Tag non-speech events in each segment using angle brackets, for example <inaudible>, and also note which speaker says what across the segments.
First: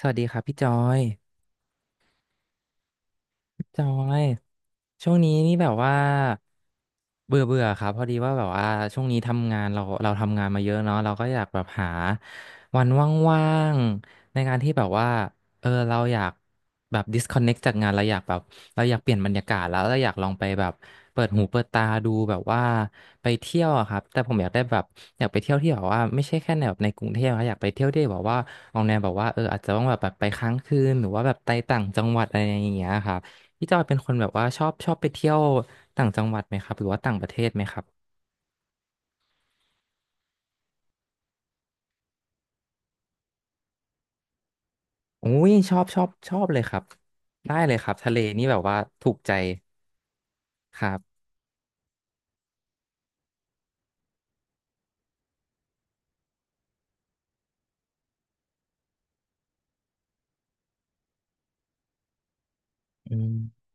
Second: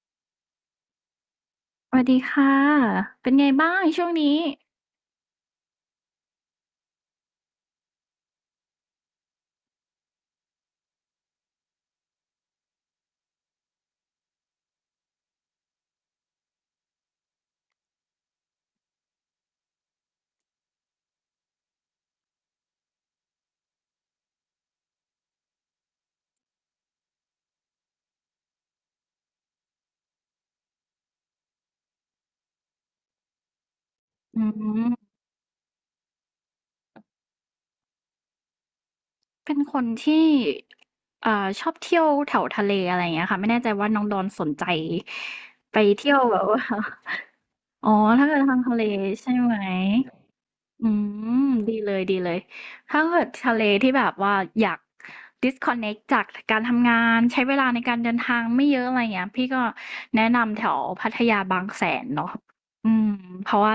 Speaker 1: สวัสดีครับพี่จอย
Speaker 2: สวัสดีค่ะเป็นไงบ้า
Speaker 1: จ
Speaker 2: ง
Speaker 1: อ
Speaker 2: ช่วง
Speaker 1: ย
Speaker 2: นี้
Speaker 1: ช่วงนี้นี่แบบว่าเบื่อเบื่อครับพอดีว่าแบบว่าช่วงนี้ทำงานเราทำงานมาเยอะเนาะเราก็อยากแบบหาวันว่างๆในการที่แบบว่าเราอยากแบบ disconnect จากงานเราอยากเปลี่ยนบรรยากาศแล้วเราอยากลองไปแบบเปิดหูเปิดตาดูแบบว่าไปเที่ยวอะครับแต่ผมอยากได้แบบอยากไปเที่ยวที่แบบว่าไม่ใช่แค่ในแบบในกรุงเทพนะอยากไปเที่ยวที่แบบว่าออกแนวแบบว่าอาจจะต้องแบบไปค้างคืนหรือว่าแบบไปต่างจังหวัดอะไรอย่างเงี้ยครับ พี่จอยเป็นคนแบบ
Speaker 2: อื
Speaker 1: ว่าชอบชอ
Speaker 2: ม
Speaker 1: บไปเที่ยวต่างจังหวัดไหมครับหรือว่าต่างประเทศไหมครับ
Speaker 2: เป็นคนที่เอ่อชอบเที่ยวแถวทะเลอะไรอย่างเงี้ยค่ะ ไม่แน่ใจว่าน้องดอนสนใจ
Speaker 1: อุ้ยช
Speaker 2: ไป
Speaker 1: อบชอบ
Speaker 2: เที่ยว
Speaker 1: ช
Speaker 2: แบ
Speaker 1: อ
Speaker 2: บ
Speaker 1: บเล
Speaker 2: ว่า
Speaker 1: ยครับได้เลย
Speaker 2: <laughs>
Speaker 1: ค
Speaker 2: อ๋
Speaker 1: รั
Speaker 2: อ
Speaker 1: บทะเล
Speaker 2: ถ้าเกิด
Speaker 1: นี่แบ
Speaker 2: ทาง
Speaker 1: บ
Speaker 2: ทะ
Speaker 1: ว่า
Speaker 2: เล
Speaker 1: ถูกใจ
Speaker 2: ใช่ไหม
Speaker 1: ครั
Speaker 2: อื
Speaker 1: บ
Speaker 2: มดีเลยดีเลยถ้าเกิดทะเลที่แบบว่าอยาก disconnect จากการทำงานใช้เวลาในการเดินทางไม่เยอะอะไรเงี้ยพี่ก็แนะนำแถวพัทยาบางแสนเนาะอืม
Speaker 1: อืม
Speaker 2: เพราะว่า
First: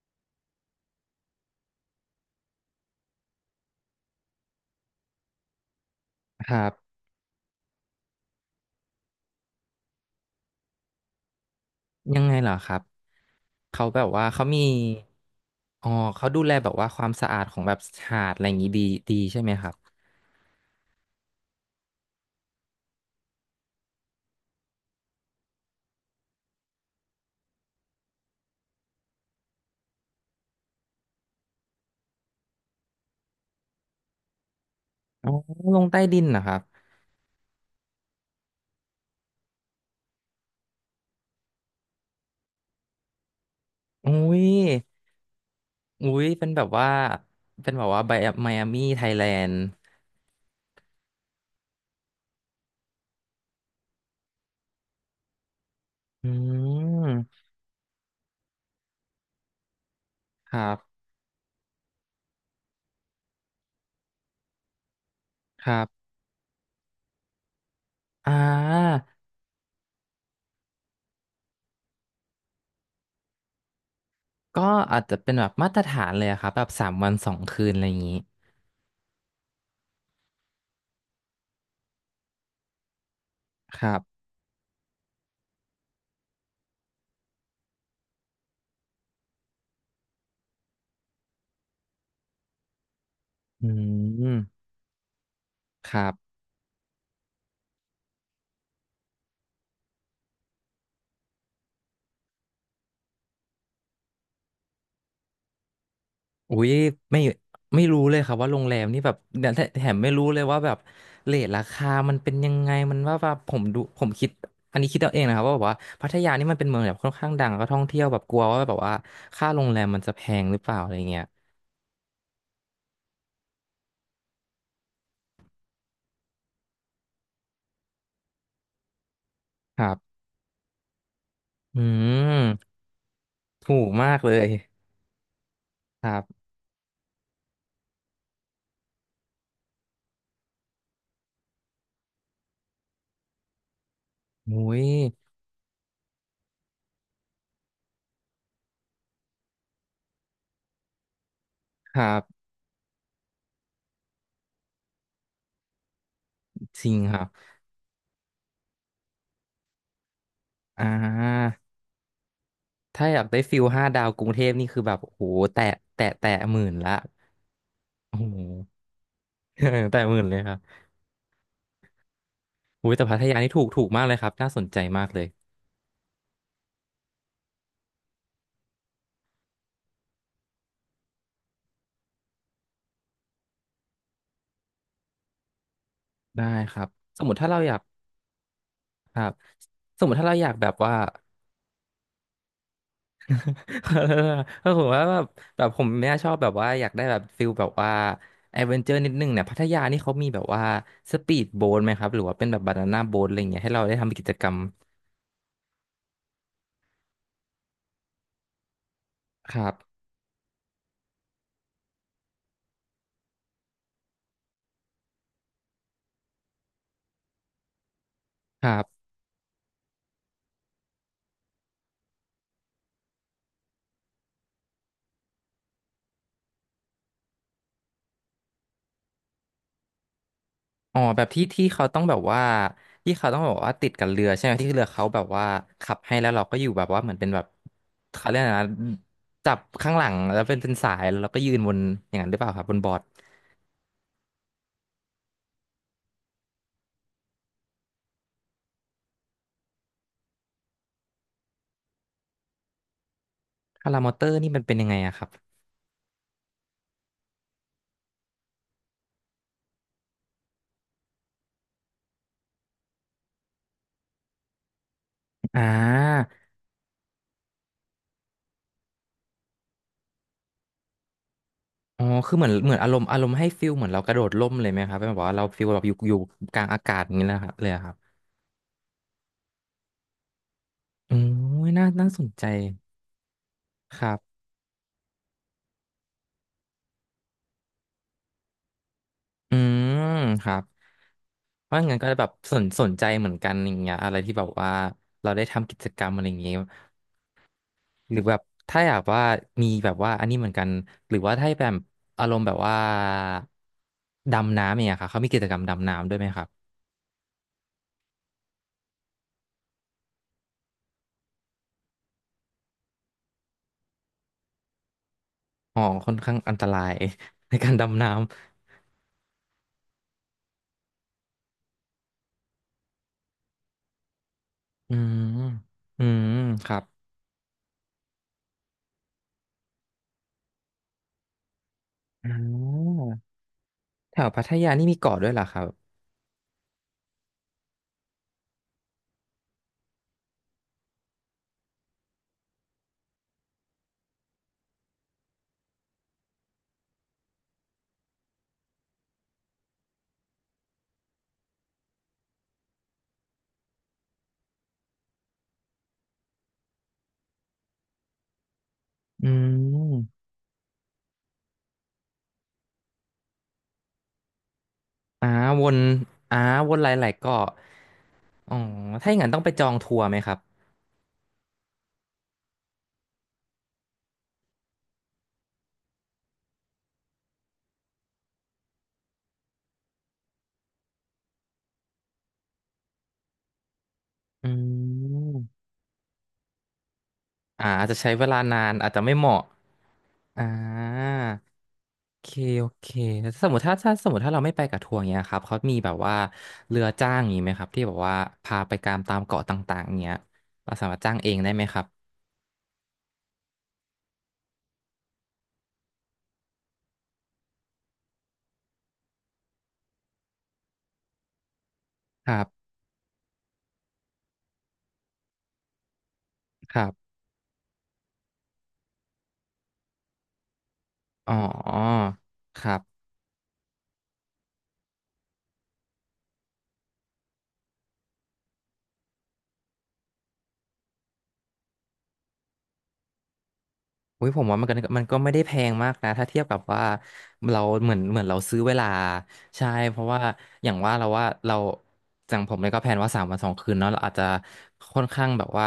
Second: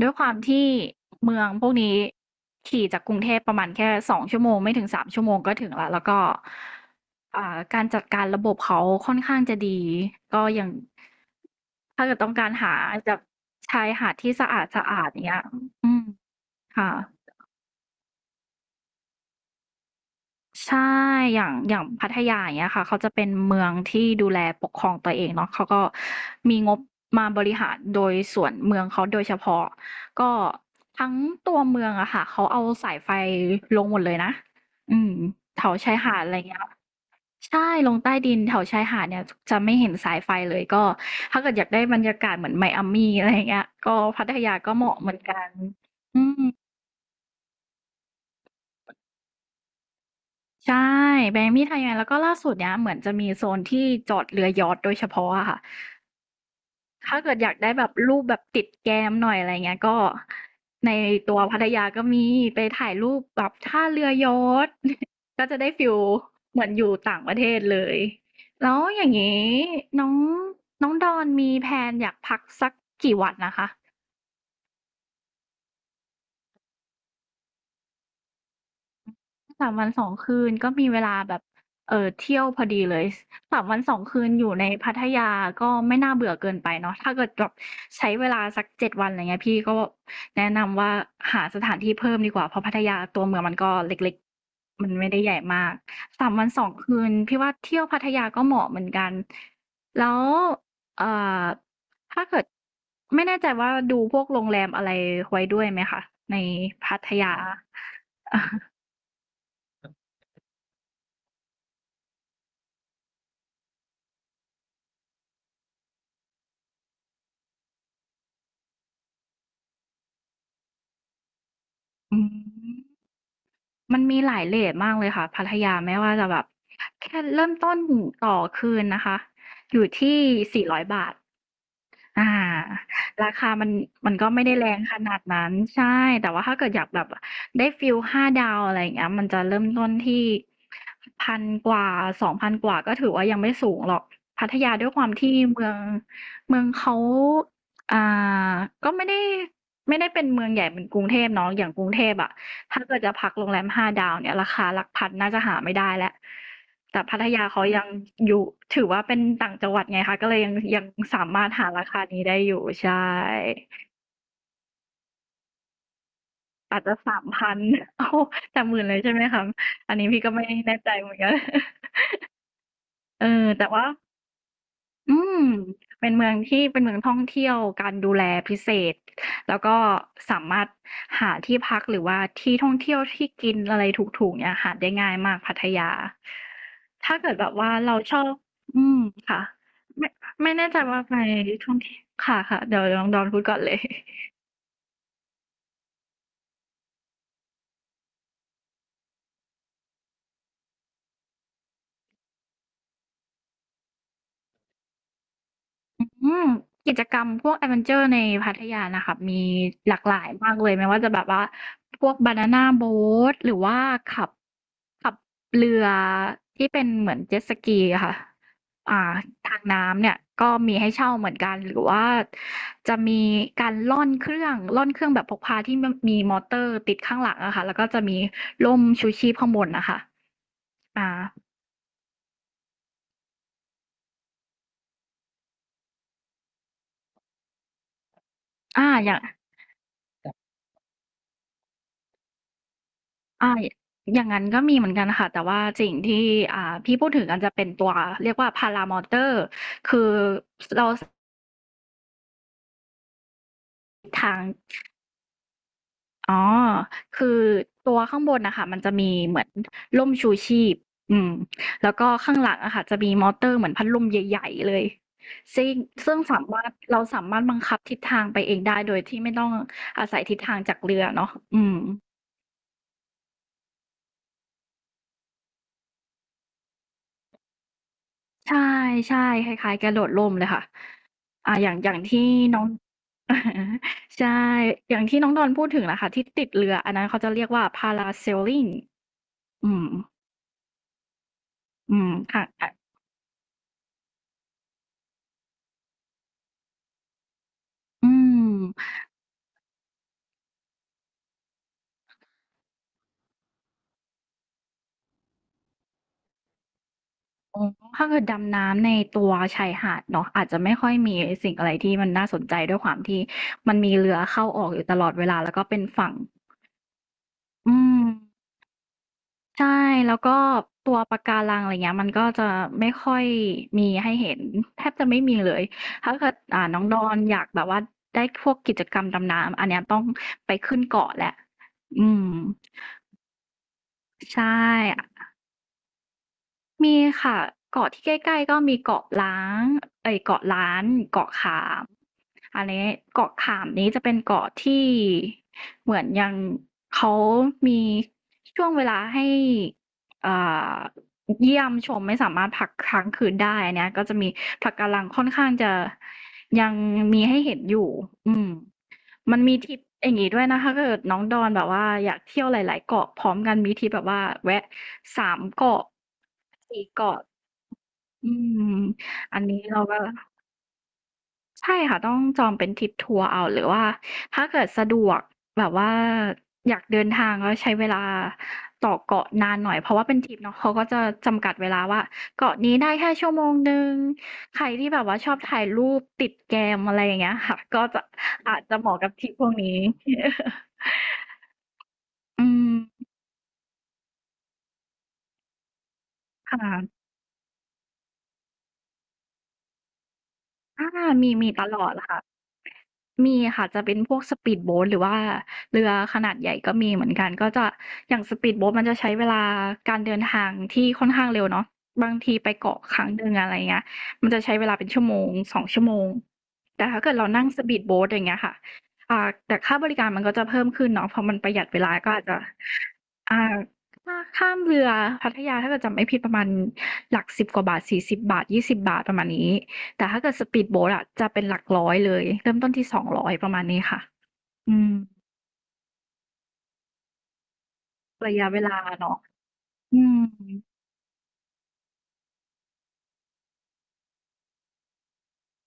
Speaker 2: ด้วยความที่เมืองพวกนี้ขี่จากกรุงเทพประมาณแค่2 ชั่วโมงไม่ถึง3 ชั่วโมงก็ถึงละแล้วก็
Speaker 1: ครับ
Speaker 2: การจัดการระบบเขาค่อนข้างจะดีก็อย่างถ้าเกิด
Speaker 1: ยัง
Speaker 2: ต้อ
Speaker 1: ไง
Speaker 2: ง
Speaker 1: เห
Speaker 2: กา
Speaker 1: ร
Speaker 2: ร
Speaker 1: อค
Speaker 2: หา
Speaker 1: รับ
Speaker 2: จากชา
Speaker 1: เขา
Speaker 2: ย
Speaker 1: แบบ
Speaker 2: หาด
Speaker 1: ว่า
Speaker 2: ที่
Speaker 1: เขา
Speaker 2: สะ
Speaker 1: มี
Speaker 2: อาดสะอาดอย่างเงี้ย
Speaker 1: อ๋อ
Speaker 2: อืม
Speaker 1: เขาดูแลแบบว่า
Speaker 2: ค่ะ
Speaker 1: ความสะอาดของแบบหาดอะไรอย่างงี้ดีดีใช่ไหมครับ
Speaker 2: ใช่อย่างพัทยาอย่างเงี้ยค่ะเขาจะเป็นเมืองที่ดูแลปกครองตัวเองเนาะเขาก็มีงบมาบริหารโดยส่วนเมืองเขาโดยเฉพาะก็ทั้งตัวเมืองอะค่ะเขาเอาสายไฟลงหมดเลยนะอืม
Speaker 1: อ๋อ
Speaker 2: แถว
Speaker 1: ลง
Speaker 2: ชาย
Speaker 1: ใต้
Speaker 2: หา
Speaker 1: ดิ
Speaker 2: ด
Speaker 1: น
Speaker 2: อะไร
Speaker 1: นะครั
Speaker 2: เงี้
Speaker 1: บ
Speaker 2: ยใช่ลงใต้ดินแถวชายหาดเนี่ยจะไม่เห็นสายไฟเลยก็ถ้าเกิดอยากได้บรรยากาศเหมือน Miami อะไรอย่างเงี้ยก็
Speaker 1: อุ้
Speaker 2: พัท
Speaker 1: ย
Speaker 2: ยาก็เหมาะเหมือนกัน
Speaker 1: อุ้
Speaker 2: อื
Speaker 1: ย
Speaker 2: ม
Speaker 1: เป็นแบบว่าเป็นแบบว่าไบไมอามี่ไทยแลนด์
Speaker 2: ใช่แบรนด์มีดไทยแลนด์แล้วก็ล่าสุดเนี้ยเหมือนจะมีโซนที่จอดเรือยอชต์โดยเฉพาะอะค่ะ
Speaker 1: อื
Speaker 2: ถ้าเกิด
Speaker 1: ม
Speaker 2: อยากได้แบบรูปแบบติดแกมหน่อยอะไรเงี้ยก็
Speaker 1: ครั
Speaker 2: ใน
Speaker 1: บ
Speaker 2: ตัวพัทยาก็มีไปถ่ายรูปแบบท่าเรือยอชต์ <laughs> ก็จะ
Speaker 1: ค
Speaker 2: ได้
Speaker 1: รับ
Speaker 2: ฟีลเหมือนอยู่ต่างประเทศเลย
Speaker 1: อ่
Speaker 2: แล้วอย่าง
Speaker 1: า
Speaker 2: งี้น้องน้องดอนมีแพลนอยากพักสักกี่วันนะคะ
Speaker 1: ก็อาจจะเป็นแบบมาตรฐานเลยอะครับแบบสามวันสองคืนอะไรอย่างนี้
Speaker 2: 3วัน2 คืนก็มีเวลาแบบเที่ยวพอดีเลย3วั
Speaker 1: ค
Speaker 2: นส
Speaker 1: รั
Speaker 2: อง
Speaker 1: บ
Speaker 2: คืนอยู่ในพัทยาก็ไม่น่าเบื่อเกินไปเนาะถ้าเกิดแบบใช้เวลาสัก7วันไรเงี้ยพี่ก็แนะนำว่าหาสถานที่เพิ่มดีกว่าเพราะพัทยาตัวเมืองมัน
Speaker 1: อื
Speaker 2: ก็เล็ก
Speaker 1: ม
Speaker 2: ๆมันไม่ได้ใหญ่มาก
Speaker 1: ครั
Speaker 2: 3
Speaker 1: บ
Speaker 2: วัน2คืนพี่ว่าเที่ยวพัทยาก็เหมาะเหมือนกันแล้วเอ่อถ้าเกิดไม่แน่ใจว่าดูพวกโรงแรมอะไรไว้ด้วยไหมคะใน
Speaker 1: อุ้ย
Speaker 2: พัท
Speaker 1: ไม่
Speaker 2: ยา
Speaker 1: ไม่รู้เลยครับว่าโรงแรมนี่แบบเนี่ยแถมไม่รู้เลยว่าแบบเรทราคามันเป็นยังไงมันว่าแบบผมดูผมคิดอันนี้คิดเอาเองนะครับว่าแบบว่าพัทยานี่มันเป็นเมืองแบบค่อนข้างดังแล้วก็ท่องเที่ยวแบบกลัวว่าแบบว่าค่าโรงแรมมันจะแพงหรือเปล่าอะไรเงี้ย
Speaker 2: อืม มันมีหลายเรตมากเลยค่ะพัทยาไม่ว่าจะแบบแค่เริ่มต้นต่อคืนนะคะอ
Speaker 1: ค
Speaker 2: ยู่
Speaker 1: รั
Speaker 2: ที่
Speaker 1: บ
Speaker 2: 400บาท
Speaker 1: อื
Speaker 2: อา
Speaker 1: ม
Speaker 2: ราคามัน
Speaker 1: ถูกมาก
Speaker 2: ก็
Speaker 1: เล
Speaker 2: ไม่
Speaker 1: ย
Speaker 2: ได้แรงขนาดนั้นใช่
Speaker 1: ครั
Speaker 2: แต่ว่า
Speaker 1: บ
Speaker 2: ถ้าเกิดอยากแบบได้ฟีลห้าดาวอะไรอย่างเงี้ยมันจะเริ่มต้นที่1,000กว่า2,000กว่าก็ถือว่ายังไม่สูงหรอกพัท
Speaker 1: อุ้
Speaker 2: ยา
Speaker 1: ย
Speaker 2: ด้วยความที่เมืองเขาอ่าก็ไม่ได้เป็นเมืองใหญ่เหมือนกรุงเทพเนาะอย่างกรุง
Speaker 1: ค
Speaker 2: เท
Speaker 1: รั
Speaker 2: พอะ
Speaker 1: บ
Speaker 2: ถ้าเกิดจะพักโรงแรมห้าดาวเนี่ยราคาหลักพันน่าจะหาไม่ได้แล้ว
Speaker 1: จริง
Speaker 2: แต่
Speaker 1: ค
Speaker 2: พั
Speaker 1: รั
Speaker 2: ท
Speaker 1: บ
Speaker 2: ยาเขายังอยู่ถือว่าเป็นต่างจังหวัดไงคะ ก็เลยยังยั
Speaker 1: อ่
Speaker 2: งสามาร
Speaker 1: า
Speaker 2: ถหาราคานี้ได้อยู่ใช่
Speaker 1: ถ้าอยากได้ฟิลห้าดาวกรุงเทพนี่คือแบบโอ้โหแตะแตะหมื่น
Speaker 2: อาจ
Speaker 1: ละ
Speaker 2: จะ3พัน <laughs> โอ้
Speaker 1: โอ้โห
Speaker 2: แต่หมื่นเลยใช่ไหมคะ
Speaker 1: <laughs>
Speaker 2: อัน
Speaker 1: แตะ
Speaker 2: นี้
Speaker 1: หมื่
Speaker 2: พี่
Speaker 1: น
Speaker 2: ก็
Speaker 1: เลย
Speaker 2: ไม่
Speaker 1: ครับ
Speaker 2: แน่ใจเหมือนกัน <laughs>
Speaker 1: โอ้ยแต่พัท
Speaker 2: เออ
Speaker 1: ยานี่ถู
Speaker 2: แต่
Speaker 1: กถู
Speaker 2: ว่า
Speaker 1: กมากเลยครับน่าสนใจมาก
Speaker 2: อื
Speaker 1: เลย
Speaker 2: มเป็นเมืองที่เป็นเมืองท่องเที่ยวการดูแลพิเศษแล้วก็สามารถหาที่พักหรือว่าที่ท่องเที่ยวที่กินอะไรถูกๆเนี่ยหาได้ง่ายมากพัทยา
Speaker 1: ได้ครับ
Speaker 2: ถ้า
Speaker 1: สมม
Speaker 2: เกิด
Speaker 1: ติ
Speaker 2: แบ
Speaker 1: ถ้า
Speaker 2: บ
Speaker 1: เราอ
Speaker 2: ว่า
Speaker 1: ยาก
Speaker 2: เราชอบอืม
Speaker 1: ครับ
Speaker 2: ค่ะ
Speaker 1: สม
Speaker 2: ไม่
Speaker 1: มติถ้าเราอยา
Speaker 2: ไม่
Speaker 1: ก
Speaker 2: แน่
Speaker 1: แบบ
Speaker 2: ใจ
Speaker 1: ว่า
Speaker 2: ว่าไปท่องเที่ยวค่ะค่ะเดี๋ยวลองดอนพูดก่อนเลย
Speaker 1: <laughs> ถ้าผมว่าแบบแบบผมเนี่ยชอบแบบว่าอยากได้แบบฟิลแบบว่าแอดเวนเจอร์นิดนึงเนี่ยพัทยานี่เขามีแบบว่าสปีดโบ๊ทไหมครับหรือว่าเป็นแบบบานาน่าโบ๊ทอะไรอย่างเงี้ยให้เราได้ทำกิจกรรม
Speaker 2: อืมกิจกรรมพวกแอดเวนเจอร์ในพัทยานะคะมี
Speaker 1: ครั
Speaker 2: ห
Speaker 1: บ
Speaker 2: ลากหลายมากเลยไม่ว่าจะแบบว่าพวกบานาน่าโบ๊ทหรือว่าขับ ขับเรือที่เป็นเหมือนเจ็ตสกีอะค่ะ
Speaker 1: ครั
Speaker 2: อ่า
Speaker 1: บ
Speaker 2: ทางน้ำเนี่ยก็มีให้เช่าเหมือนกันหรือว่าจะมีการล่อนเครื่องแบบพกพาที่มันมีมอเตอร์ติดข้างหลังอะค่ะแล้วก็จะมีร่มชูชีพข้างบนนะคะ
Speaker 1: อ๋อ
Speaker 2: อ่า
Speaker 1: แบบที่ที่เขาต้องแบบว่าที่เขาต้องแบบว่าติดกับเรือใช่ไหมที่เรือเขาแบบว่าขับให้แล้วเราก็อยู่แบบว่าเหมือนเป็นแบบเขาเรียกอะไรนะ
Speaker 2: อ่าอย่าง
Speaker 1: จับข้างหลังแล้วเป็นสายแล้วเราก็ยืนบนอย่างนั้นหรือเปล่าครับบนบอร์ด
Speaker 2: อ่าอย่างนั้นก็มีเหมือนกันค่ะแต่ว่าสิ่งที่อ่าพี่พูดถึงกันจะเป็นตัวเรียกว่าพารามอเตอร์คือเราส
Speaker 1: พารามอเตอ
Speaker 2: ทา
Speaker 1: ร์
Speaker 2: ง
Speaker 1: นี่มันเป็นยังไงอะครับ
Speaker 2: อ๋อ คือตัวข้างบนน่ะค่ะมันจะมีเหมือนร่มชูชีพ อืม แล้วก็ข้างหลังอะค่ะจะมีมอเตอร์เหมือนพัดลมใหญ่ๆเลย
Speaker 1: อ่
Speaker 2: ซิ่งซึ่ง
Speaker 1: า
Speaker 2: สามารถเราสามารถบังคับทิศทางไปเองได้โดยที่ไม่ต้องอาศัยทิศทางจากเรือเนาะอืม
Speaker 1: อ๋อคือเหมือนอารมณ์ให้ฟิลเหมือนเรากระโดดร่มเลยไหมครับเป็นแบบว่าเราฟิลแบบอยู่กลางอากาศอย่างนี้นะครับเลยอะครับ
Speaker 2: ใช่ๆคล้ายๆกระโดดร่มเลยค่ะ
Speaker 1: อืม
Speaker 2: อย่าง
Speaker 1: น่า
Speaker 2: อย่าง
Speaker 1: น่า
Speaker 2: ที่
Speaker 1: สนใจ
Speaker 2: น้อง <laughs> อะฮะ
Speaker 1: ครั
Speaker 2: ใช่
Speaker 1: บ
Speaker 2: อย่างที่น้องดอนพูดถึงน่ะค่ะที่ติดเรืออันนั้นเขาจะเรียกว่า Parasailing
Speaker 1: อื
Speaker 2: อืม
Speaker 1: มครับ เพราะ
Speaker 2: อื
Speaker 1: งั้นก็
Speaker 2: ม
Speaker 1: แบบ
Speaker 2: ค่ะ
Speaker 1: สนใจเหมือนกันอย่างเงี้ยอะไรที่แบบว่าเราได้ทำกิจกรรมอะไรอย่างเงี้ย
Speaker 2: ๆอื
Speaker 1: หรือแบบ
Speaker 2: ม
Speaker 1: ถ้าอยากว่ามีแบบว่าอันนี้เหมือนกันหรือว่าถ้าแบบอารมณ์แบบว่าดำน้ำอย่างเงี้ยค่ะเขามีกิจกรรมดำน้ำด้วยไหมครับ
Speaker 2: อ๋อถ้าเกิดดำน้ำในตัวชายหาดเนาะอาจจะไม่ค่อยมีสิ่งอะไรที่มันน่าสนใจด้วยความที่มันมีเรือเข้าออกอยู่ตลอดเวลาแล้วก็
Speaker 1: อ๋
Speaker 2: เป็
Speaker 1: อ
Speaker 2: น
Speaker 1: ค่
Speaker 2: ฝั่
Speaker 1: อ
Speaker 2: ง
Speaker 1: นข้างอันตราย <laughs> ในการ
Speaker 2: อื
Speaker 1: ดำ
Speaker 2: ม
Speaker 1: น้ำ
Speaker 2: ใช่แล้วก็ตัวปะการังอะไรเงี้ยมันก็จะไม่ค่อยมีให้เห็นแท
Speaker 1: อื
Speaker 2: บจะไม่
Speaker 1: ม
Speaker 2: มีเลย
Speaker 1: อื
Speaker 2: ถ้า
Speaker 1: ม
Speaker 2: เกิด
Speaker 1: ครั
Speaker 2: น้อ
Speaker 1: บ
Speaker 2: งดอนอยากแบบว่าได้พวกกิจกรรมดำน้ำอันเนี้ยต้องไปขึ้นเกาะแหละอืม
Speaker 1: อ่อแถวพั
Speaker 2: ใช่
Speaker 1: ทยานี่มีเกาะด้วยเหรอครับ
Speaker 2: มีค่ะเกาะที่ใกล้ๆก็มีเกาะล้านเกาะขามอันนี้เกาะขามนี้จะเป็นเกาะที่เหมือนยังเขามีช่วงเวลาให้อ่าเยี่ยมชมไม่สามารถพักค้างคืนได้อันเนี้ยก็จะมีปะการังค่อนข้างจะยังมีให้เห็นอยู่อืม
Speaker 1: อื
Speaker 2: มันมีทริปอ
Speaker 1: ม
Speaker 2: ย่างงี้ด้วยนะคะถ้าเกิดน้องดอนแบบว่าอยากเที่ยวหลายๆเกาะพร้อมกันมีทริปแบบว่าแวะสา
Speaker 1: อ่า
Speaker 2: ม
Speaker 1: วน
Speaker 2: เกาะ
Speaker 1: อ่าวน
Speaker 2: สี่
Speaker 1: หลาย
Speaker 2: เกาะ
Speaker 1: ๆเกาะ
Speaker 2: อื
Speaker 1: อ๋อ
Speaker 2: ม
Speaker 1: ถ้าอย่างนั้น
Speaker 2: อั
Speaker 1: ต้อง
Speaker 2: น
Speaker 1: ไป
Speaker 2: นี้
Speaker 1: จอง
Speaker 2: เรา
Speaker 1: ทั
Speaker 2: ก็
Speaker 1: วร์ไหมครับ
Speaker 2: ใช่ค่ะต้องจองเป็นทริปทัวร์เอาหรือว่าถ้าเกิดสะดวกแบบว่าอยากเดินทางแล้วใช้เวลาต่อเกาะนานหน่อยเพราะว่าเป็นทริปเนาะเขาก็จะจำกัดเวลาว่าเกาะนี้ได้แค่ชั่วโมงหนึ่ง
Speaker 1: อื
Speaker 2: ใครที่แบบว่าชอบถ่าย
Speaker 1: ม
Speaker 2: รูปติดแกมอะไรอย่างเงี้ยค่ะก็
Speaker 1: อาจจะ
Speaker 2: จะ
Speaker 1: ใช้เวลา
Speaker 2: อา
Speaker 1: นา
Speaker 2: จ
Speaker 1: น
Speaker 2: จะเห
Speaker 1: อาจ
Speaker 2: มาะ
Speaker 1: จะ
Speaker 2: กับ
Speaker 1: ไม่
Speaker 2: ท
Speaker 1: เห
Speaker 2: ริป
Speaker 1: มาะ
Speaker 2: พวกนี้
Speaker 1: อ่าโอเค
Speaker 2: อื
Speaker 1: โอเค
Speaker 2: ม
Speaker 1: แล้วสมมติถ้าเราไม่ไปกับทัวร์เงี้ยครับเขามีแบบว่าเรือ
Speaker 2: ค่ะ
Speaker 1: จ้างอย่างงี้ไหมครับที่แบบว่าพาไปตามตามเกาะต่างๆเงี้ยเราสา
Speaker 2: อา
Speaker 1: มารถจ้างเอ
Speaker 2: มี
Speaker 1: งได้
Speaker 2: มี
Speaker 1: ไหม
Speaker 2: ต
Speaker 1: ค
Speaker 2: ล
Speaker 1: รับ
Speaker 2: อดค่ะมีค่ะจะเป็นพวก speed boat หรือว่าเรือขนาดใหญ่ก็มีเหมือนกันก็จะอย่าง speed boat มันจะใช้เวลาการเดินทางที่ค่อนข้างเร็วเนาะบาง
Speaker 1: ค
Speaker 2: ที
Speaker 1: รั
Speaker 2: ไป
Speaker 1: บ
Speaker 2: เกาะครั้งหนึ่งอะไรเงี้ยมันจะใช้เวลาเป็นชั่วโมง2ชั่วโมง
Speaker 1: ค
Speaker 2: แต่
Speaker 1: รั
Speaker 2: ถ้า
Speaker 1: บ
Speaker 2: เกิดเรานั่ง speed boat อย่างเงี้ยค่ะอ่าแต่ค่าบริการมันก็จะเพิ่มขึ้นเนาะเพราะ
Speaker 1: อ๋
Speaker 2: มั
Speaker 1: อ
Speaker 2: นประหยัดเวลาก็อาจจะ
Speaker 1: ครับ
Speaker 2: อ่าถ้าข้ามเรือพัทยาถ้าเกิดจำไม่ผิดประมาณหลักสิบกว่าบาทสิบบาทยี่สิบบาทประมาณนี้ แต่ถ้าเกิดสปีดโบ๊ทอะจะเป็นหลักร้อยเลยเริ่มต้นที่200ประมาณนี้ค่ะ
Speaker 1: อุ้ยผมว่ามันก็
Speaker 2: อืม
Speaker 1: มันก็ไม่ได้แพงมากนะถ้าเทียบกับว่าเราเหมือน
Speaker 2: ระ
Speaker 1: เรา
Speaker 2: ยะเว
Speaker 1: ซื้อเว
Speaker 2: ลา
Speaker 1: ลา
Speaker 2: เนาะ
Speaker 1: ใช่เพ
Speaker 2: อื
Speaker 1: ราะ
Speaker 2: ม
Speaker 1: ว่าอย่างว่าเราอย่างผมเนี่ยก็แพลนว่าสามวันสองคืนเนาะเราอาจจะค่อนข้างแบบว่า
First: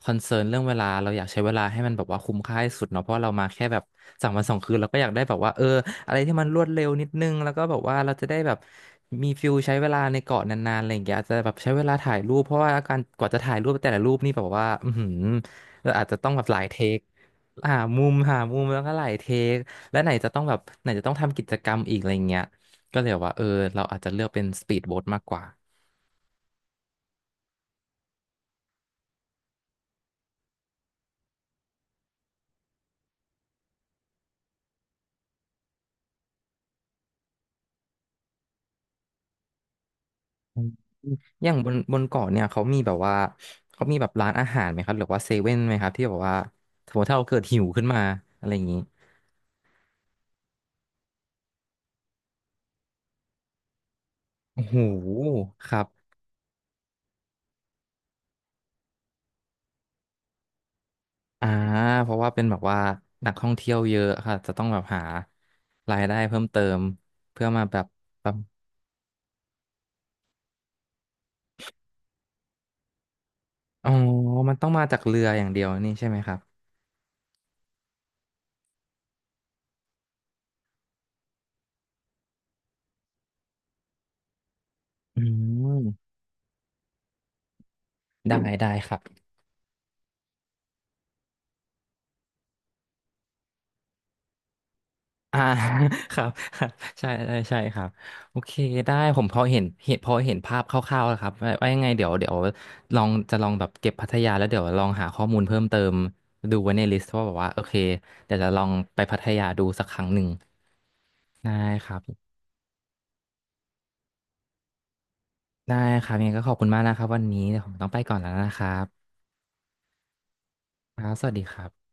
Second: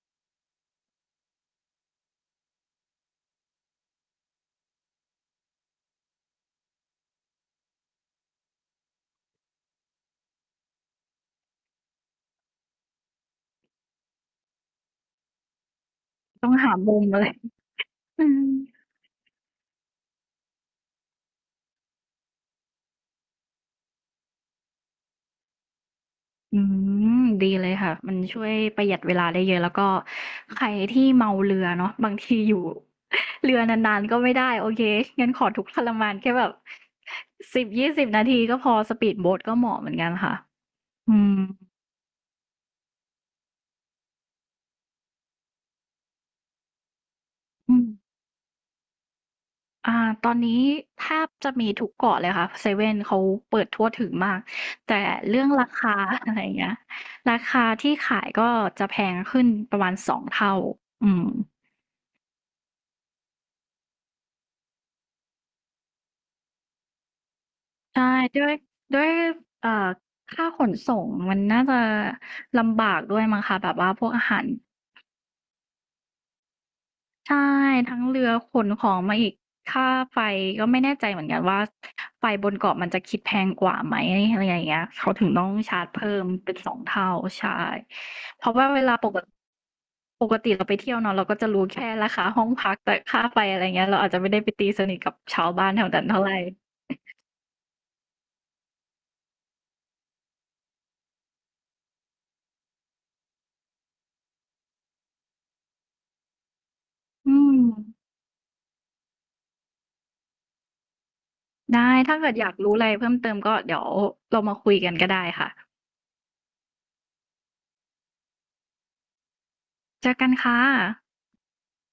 Speaker 1: คอนเซิร์นเรื่องเวลาเราอยากใช้เวลาให้มันแบบว่าคุ้มค่าที่สุดเนาะเพราะเรามาแค่แบบสามวันสองคืนเราก็อยากได้แบบว่าอะไรที่มันรวดเร็วนิดนึงแล้วก็แบบว่าเราจะได้แบบมีฟิลใช้เวลาในเกาะนานๆอะไรอย่างเงี้ยอาจจะแบบใช้เวลาถ่ายรูปเพราะว่าการกว่าจะถ่ายรูปแต่ละรูปนี่แบบว่าอือหือเราอาจจะต้องแบบ
Speaker 2: ต้อ
Speaker 1: ห
Speaker 2: ง
Speaker 1: ลาย
Speaker 2: หา
Speaker 1: เท
Speaker 2: มุ
Speaker 1: ค
Speaker 2: มอะไร
Speaker 1: หามุม
Speaker 2: อื
Speaker 1: หา
Speaker 2: ม
Speaker 1: มุมแล้วก็หลายเทคและไหนจะต้องแบบไหนจะต้องทำกิจกรรมอีกอะไรเงี้ยก็เลยแบบว่าเราอาจจะเลือกเป็นสปีดโบ๊ทมากกว่า
Speaker 2: อืมดีเลยค่ะมันช่วยประหยัดเวลาได้เยอะแล้วก็ใครที่เมาเรือเนาะบางทีอยู่เรือนานๆก็ไม่ได้โอเคงั้นขอทุกข์ทรมานแค่แบบ10-20นาทีก็พอสปีดโบ๊ทก็เหมาะเหมือนกันค่ะ
Speaker 1: อืม
Speaker 2: อืม
Speaker 1: อย่างบนเกาะเนี่ยเขามีแบบร้านอาหารไหมครับหรือว่าเซเว่นไหมครับที่แบบว่าสมมติถ้าเราเกิดหิว
Speaker 2: อื
Speaker 1: ขึ้
Speaker 2: ม
Speaker 1: นมาอะไรอย่างนี้
Speaker 2: อ่าตอนนี้แทบจะมีทุกเกาะเลยค่ะเซเว่นเขาเปิดทั่วถึงมาก
Speaker 1: โอ้โห
Speaker 2: แต่เรื่องรา
Speaker 1: ครับ
Speaker 2: คา <laughs> อะไรอย่างเงี้ยราคาที่ขายก็จะแพงขึ้นประมาณ2เท่าอืม
Speaker 1: อ่าเพราะว่าเป็นแบบว่านักท่องเที่ยวเยอะค่ะจะต้องแบบหารายได้เพิ่มเติมเพื่อมาแบบ
Speaker 2: ใช่
Speaker 1: แบบ
Speaker 2: ด้วยด้วยเอ่อค่าขนส่งมันน่าจะลำบากด้วยมั้งคะแบบ
Speaker 1: อ๋
Speaker 2: ว่า
Speaker 1: อ
Speaker 2: พวกอาหาร
Speaker 1: มันต้องมาจากเรืออย่างเดียวนี่ใช่ไหมครับ
Speaker 2: ใช่ทั้งเรือขนของมาอีกค่าไฟก็ไม่แน่ใจเหมือนกันว่าไฟบนเกาะมันจะคิดแพงกว่าไหมอะไรอย่างเงี้ยเขา
Speaker 1: อื
Speaker 2: ถึงต้องชา
Speaker 1: ม
Speaker 2: ร์จเพิ่มเป็น2เท่าใช่
Speaker 1: ได้
Speaker 2: เพราะว่า
Speaker 1: ได้
Speaker 2: เว
Speaker 1: ค
Speaker 2: ลา
Speaker 1: รับ
Speaker 2: ปกติเราไปเที่ยวเนาะเราก็จะรู้แค่ราคาห้องพักแต่ค่าไฟอะไรเงี้ยเราอาจจะไม่ได้ไปตีสนิทกับ
Speaker 1: อ่า
Speaker 2: ชาวบ้านแถวนั้น
Speaker 1: <laughs> ค
Speaker 2: เท่า
Speaker 1: รับ
Speaker 2: ไร
Speaker 1: ครับใช่ใช่ใช่ครับโอเคได้ผมพอเห็นภาพคร่าวๆแล้วครับว่ายังไงเดี๋ยวลองจะลองแบบเก็บพัทยา แล้วเดี๋ยวลองหาข้อมูลเพิ่มเติมดูไว้ในลิสต์ว่าแบ
Speaker 2: อื
Speaker 1: บว่า
Speaker 2: ม
Speaker 1: โอเคเดี๋ยวจะลองไปพัทยาดูสักครั้งหนึ่งได้ค
Speaker 2: ได้
Speaker 1: รับ
Speaker 2: ถ้าเกิดอยากรู้อะไรเพิ่มเติมก็เดี๋ยวเรามาคุยกันก็ได้ค่ะ
Speaker 1: ได้ครับยังไงก็ขอบคุณมากนะครับวันนี้เดี๋ยวผมต้องไปก่อนแล้วนะครับ
Speaker 2: เจอกันค่ะ
Speaker 1: ครับสวัสดีครับ